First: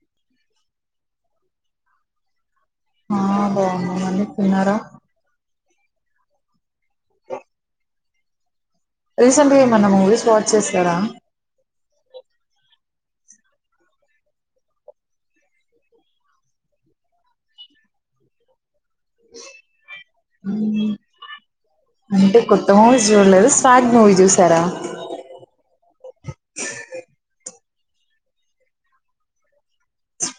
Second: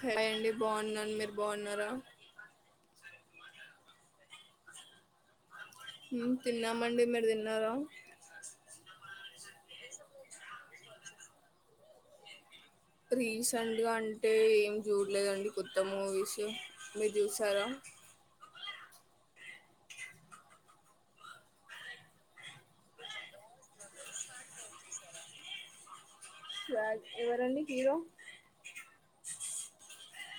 హే అండి బాగున్నాను మీరు బాగున్నారా ఆ బాగున్నా మని తిన్నారా తిన్నామండి మీరు తిన్నారా రీసెంట్గా ఏమన్నా మూవీస్ వాచ్ చేస్తారా రీసెంట్గా అంటే ఏం చూడలేదండి కొత్త మూవీస్ మీరు చూసారా అ అంటే కొత్తమూ జూలే స్వగ్ నువ్వు చూసారా బ ఎవరండి హీరో స్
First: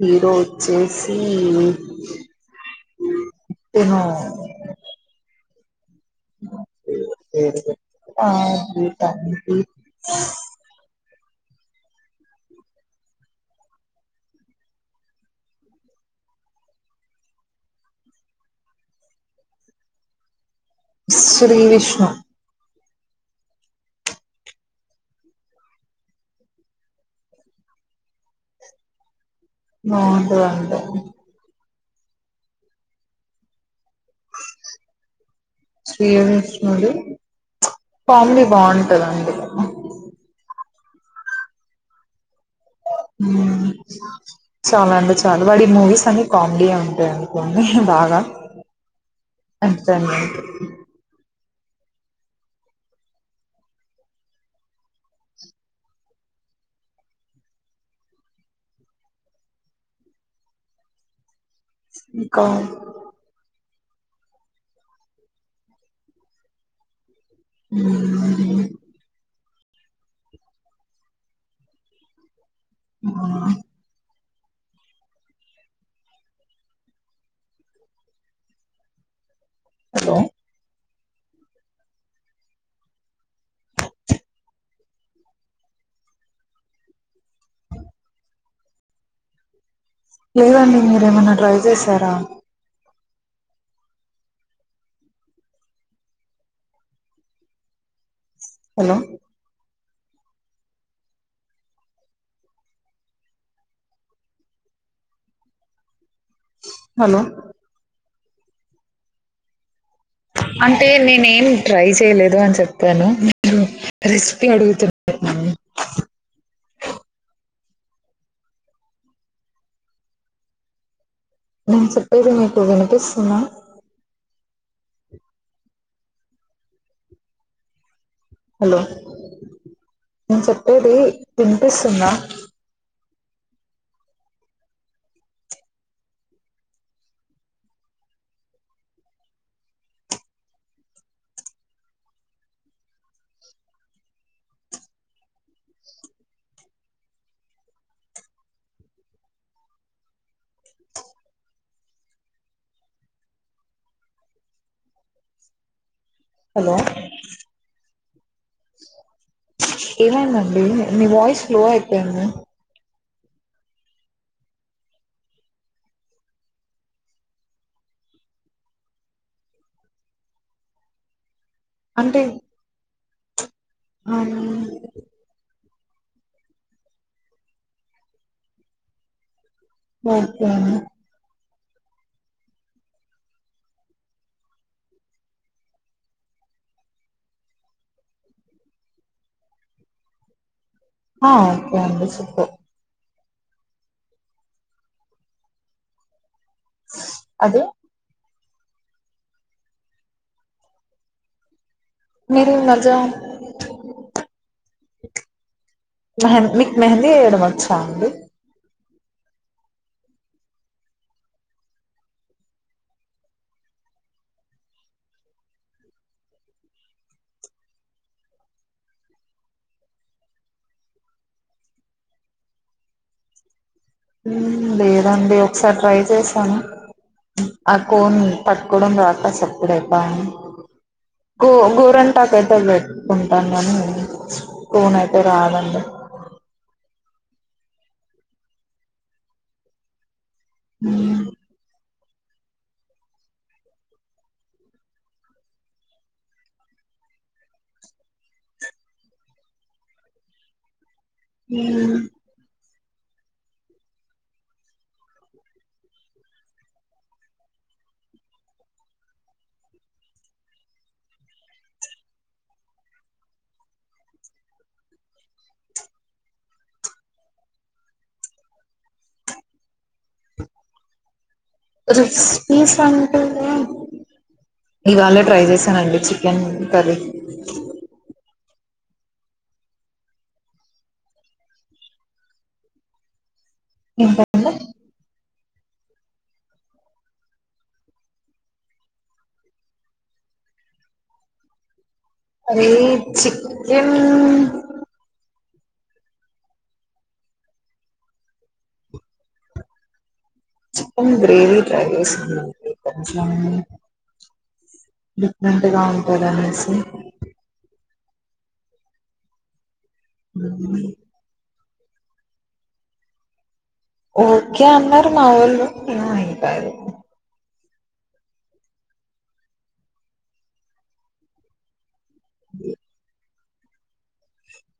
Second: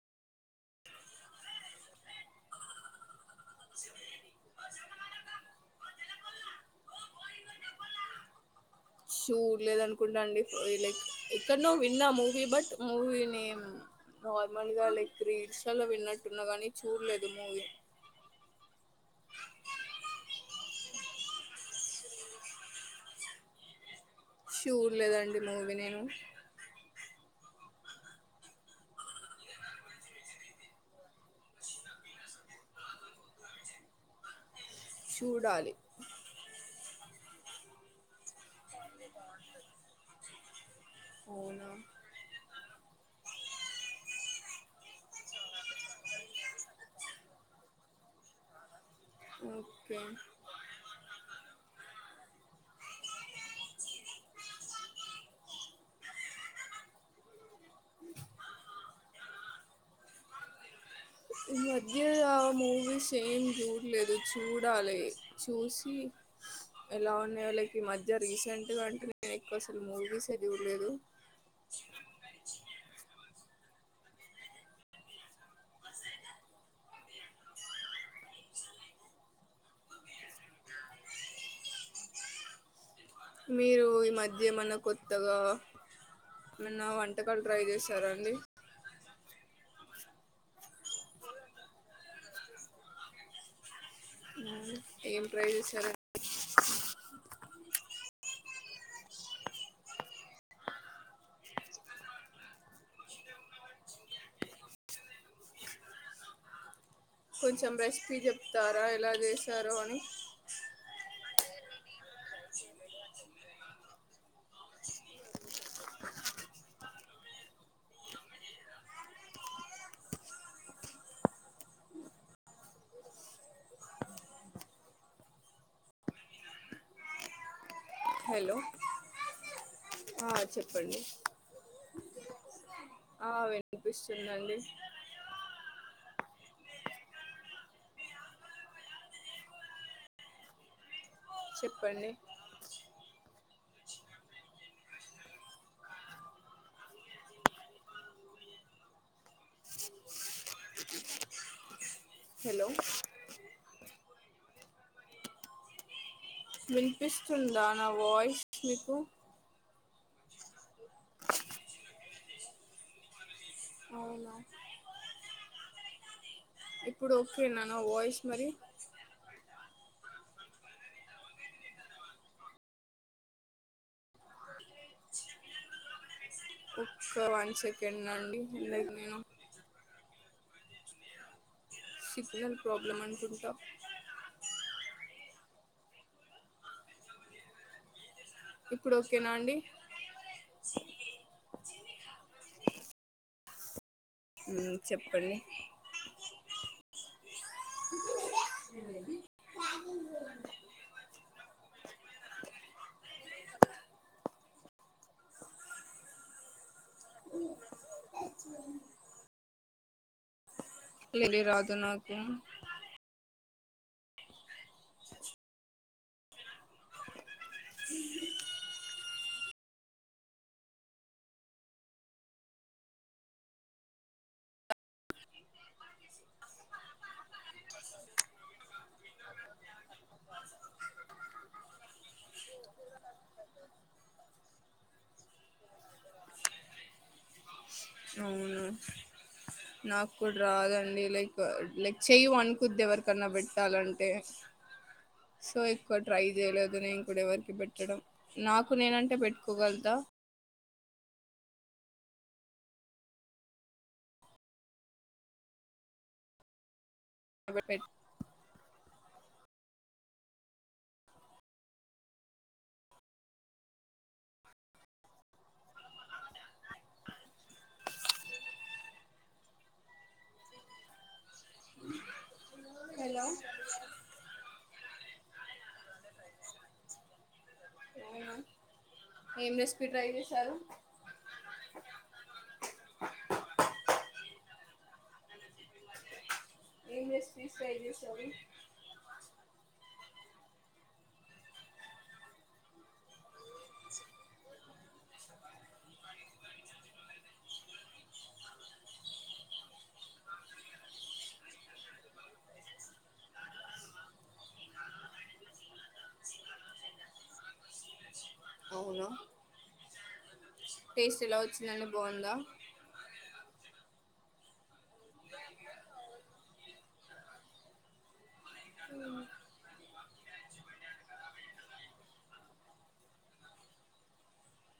హీరో వచ్చే సీన్ తిను ఆ షూ గీతాంజలి లేద అనుకుంటా అండి లైక్ ఎక్కడ్నో విన్నా movie but movie name normal గా లైక్ రీల్షలో విన్నట్టున్నా కాగానీ చూడలేదు మూవీ [unintelligible] శ్రీ విష్ణు షూర్ లేదండి మూవీ నేను బాగుంటదంట చూడాలి ఫ్యామిలీ బాగుంటదండి అవునా ఉ చాలా అండి చాలు వాడి మూవీస్ అని కామెడీ ఉంటాయి అనుకోండి బాగా అ ఏంటండీ ఈ మధ్య ఆ ఇంకా మూవీ సేమ్ చూడ లేదు చూడాలి చూసి ఎలా ఉందొ వాళ్ళకి మధ్య రీసెంట్గా అంట నేను అసలు మూవీసేచూడలేదు ఆ హలో మీరు ఈ మధ్య ఎమన్నా కొత్తగా ఏమన్నా వంటకాలు ట్రై చేశారా అండి లేదండి మీరేమన్నా ట్రై చేసారా ఏం ట్రై చేశారండి హలో హలో కొంచెం రెసిపీ చెప్తారా ఎలా చేసారో అని అంటే నేనేం ట్రై చేయలేదు అని చెప్పాను మీరు రెసిపీ అడుగుతున్నారు నేను చెప్పేది మీకు వినిపిస్తుందా హలో ఆ, నేను చెప్పేది చెప్పండి వినిపిస్తుందా ఆ వినిపిస్తుందండి చెప్పండి హలో హలో వినిపిస్తుందా నా వాయిస్ మీకు ఏమైందండి మీ వాయిస్ స్లో అయిపోయింది అవునా ఇప్పుడు ఓకేనా నా వాయిస్ మరి అంటే ఆ ఒక వన్ సెకండ్ అండి ఇందాక నేను ఓకేనా సిగ్నల్ ప్రాబ్లమ్ అంటుంటావు ఇప్పుడు ఓకేనా అండి ఓకే అండి చెప్పు చెప్పండి అది మీరు మజా మీకు మెహందీ ఏయడం వచ్చా అండి లే రాదు నాకు లేదండి ఒకసారి ట్రై చేసాను ఆ కోన్ పట్టుకోవడం రాదు అసలు ఎప్పుడు వేయలేదు గో గోరింటాకు అయితే పెట్టుకుంటాను కాని కోన్ అయితే రాదండి అవునా నాకు కూడ రాదండి లైక్ లైక్ చెయ్యి వనుకుద్ది ఎవరికన్న పెట్టాలంటే సో ఎక్కువ ట్రై చేయలేదు నేను ఇప్పుడెవరికి పెట్టడం నాకు నేనంటే పెట్టుకోగలుగుతా హ పెట్ రెస్ట్ [unintelligible] హలో అంటేనే ఇవాళే ట్రై చేశానండి చికెన్ కర్రీ ఏం రెసిపీ ట్రై చేసారు [unintelligible] ఏం రెసిపీస్ ట్రై చేశారు అది చికెన్ చికెన్ గ్రేవి ట్రై చేసానండి డిఫరెంట్గా ఉంటదనేసి అవునా ఉమ్ ఇలానే బాగుందా ఓకే అన్నరు మావోళ్ళు ఏమో ఇంక అది ఆహా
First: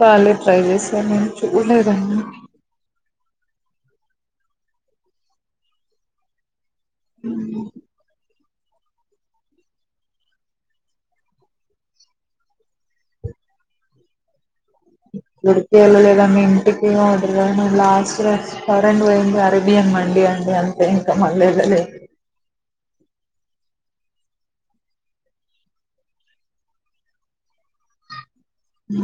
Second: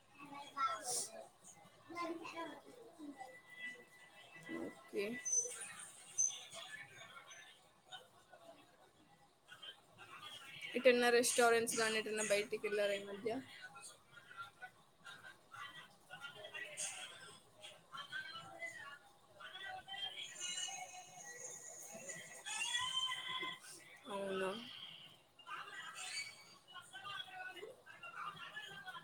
వాళ్ళే ట్రై చేసారు నేను చూడలేదండి ఓకే ఉ ఎటన్న రెస్టారెంట్స్ గానీ ఎటన్న బయటికెళ్లారా ఈ మధ్య ఎక్కడికి వెళ్ళలేదండి ఇంటి దగ్గరే ఉంటున్నాను లాస్ట్ రెస్టారెంట్ పోయింది అరేబియన్ మండి అండి అంతే ఇంకా మళ్ళీ వెళ్లలేదు అవునా ఉ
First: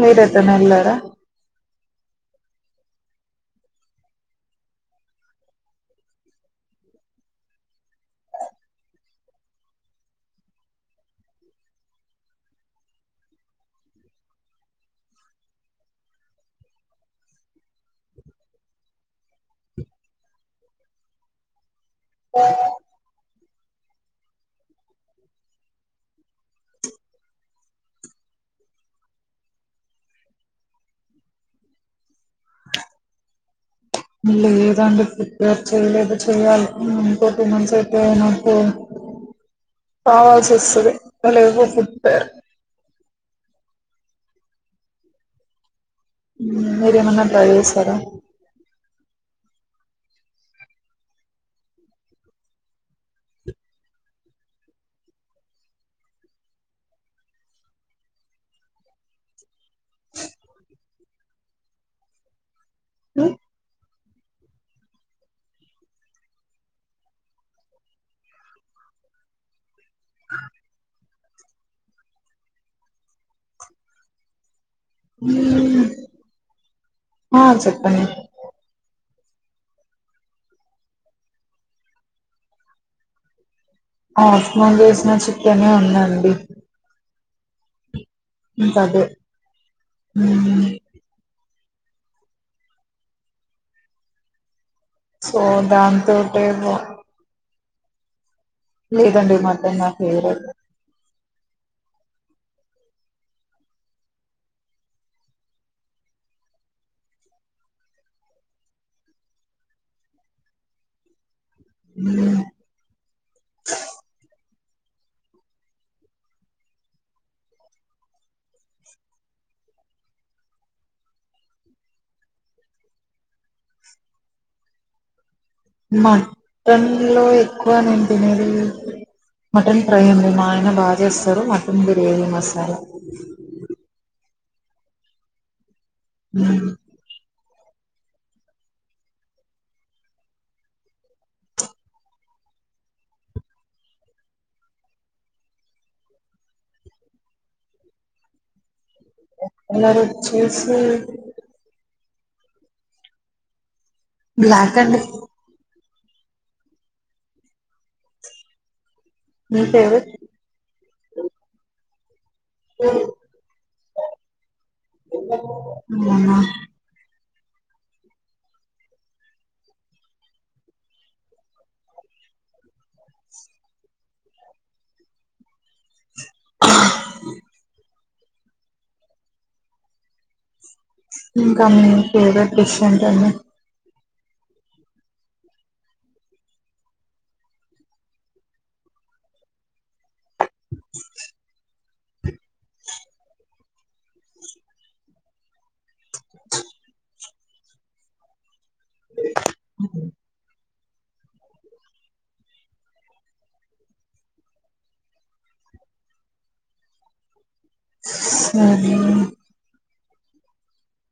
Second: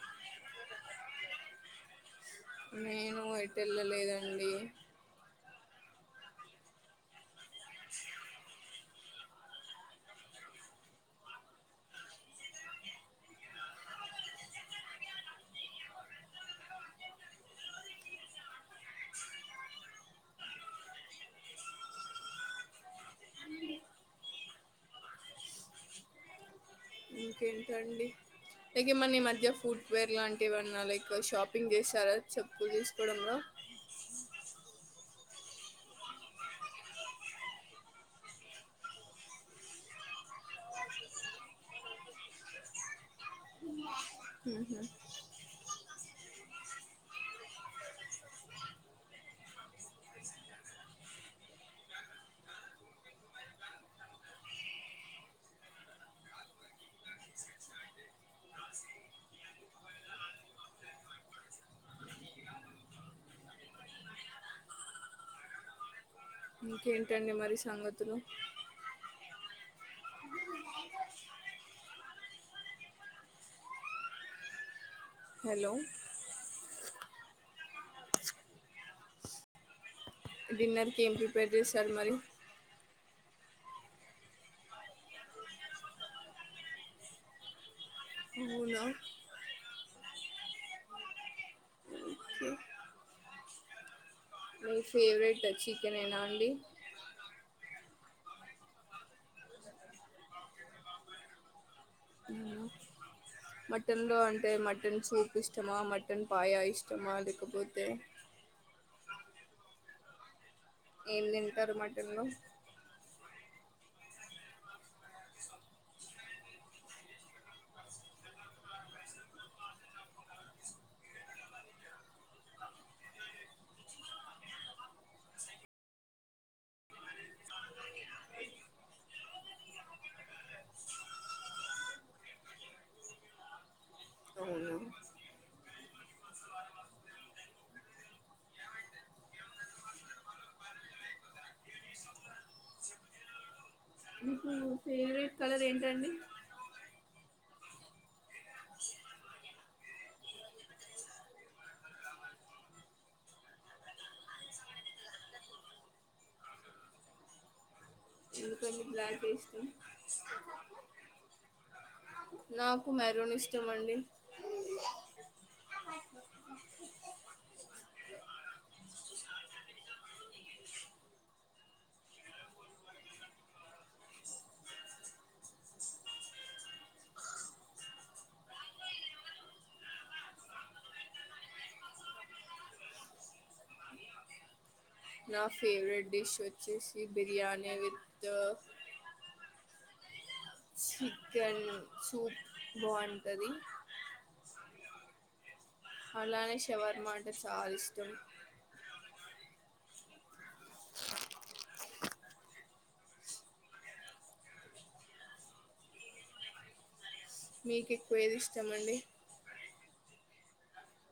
మీరెటయినా ఎళ్ళారా నేను ఎటెళ్ళలేదండి ఆ ఇంకేంటండి లైక్ ఏమన్న ఈ మధ్య ఫుట్ వేర్ లాంటి ఏవన్నా లైక్ షాపింగ్ చేసారా చెప్పలు చూసుకోవడంలో లేదండి ఫుట్ వేర్ చేయలేదు చెయాలి ఇంకో టూ మంత్స్ అయితే నాకు ఆ చేస్తది లేవు ఫుట్ వేర్ ఉహు మీరేమన్న ట్రై చేసారా అ ఇంకేంటండి మరి సంగతులు హలో ఆ చెప్పండి డిన్నర్కి ఏం ప్రిపేర్ చేశారు మరి ఆఫ్టర్నూన్ చేసిన చికనే ఉందండి అవునా ఉ ఓకే మీ సో ఫేవరెట్ చికెనేనా దాంతోటే అండి లేదండి మత్త నా ఫేవరెట్ ఈ మటన్లో అంటే మటన్ సూప్ ఇష్టమా మటన్ పాయా ఇష్టమా లేకపోతే ఏం తింటారు మటన్లో మటన్ లో ఎక్కువ నేన్ తినేది మటన్ ఫ్రై అండి మా ఆయన బాగా చేస్తరు మటన్ బిర్యానీ మసాల అవును హ మీ ఫేవరెట్ కలర్ ఏంటండి కలర్ వచ్చేసి బ్లాక్ అండి ఎందుకండి బ్లాక్ మీ ఇష్టం ఫేవరెట్ నాకు మెరూన్ ఇష్టం అండి అవునా ఇంకా మీ ఫేవరెట్ డిష్ ఏంటండీ నా ఫేవరెట్ డిష్ వచ్చేసి బిర్యానీ విత్ చికెన్ సూప్ బాగుంటది అలానే శషవర్మాంట చాలా ఇష్టం మీకు ఎక్కువ ఏది సరే, ఇష్టామండి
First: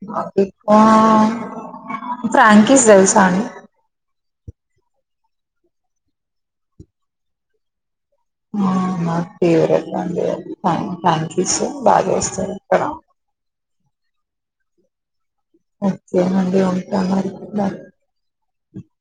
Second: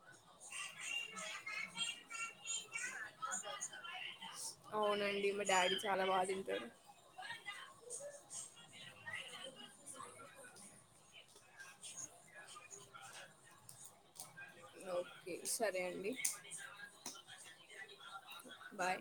నాకు ఎక్కువ ఫ్రాంకీస్ తెలుసా అండి అవునండి మా డాడీ చాలా బాగా తింటడు నా ఫేవరెట్ అండి అది ఫ్రాన్కిష్ బాగా చేస్తరా ఇక్కడ [inaudible] ఓ ఒకే అండి ఉంటా మరి బాయ్ బాయ్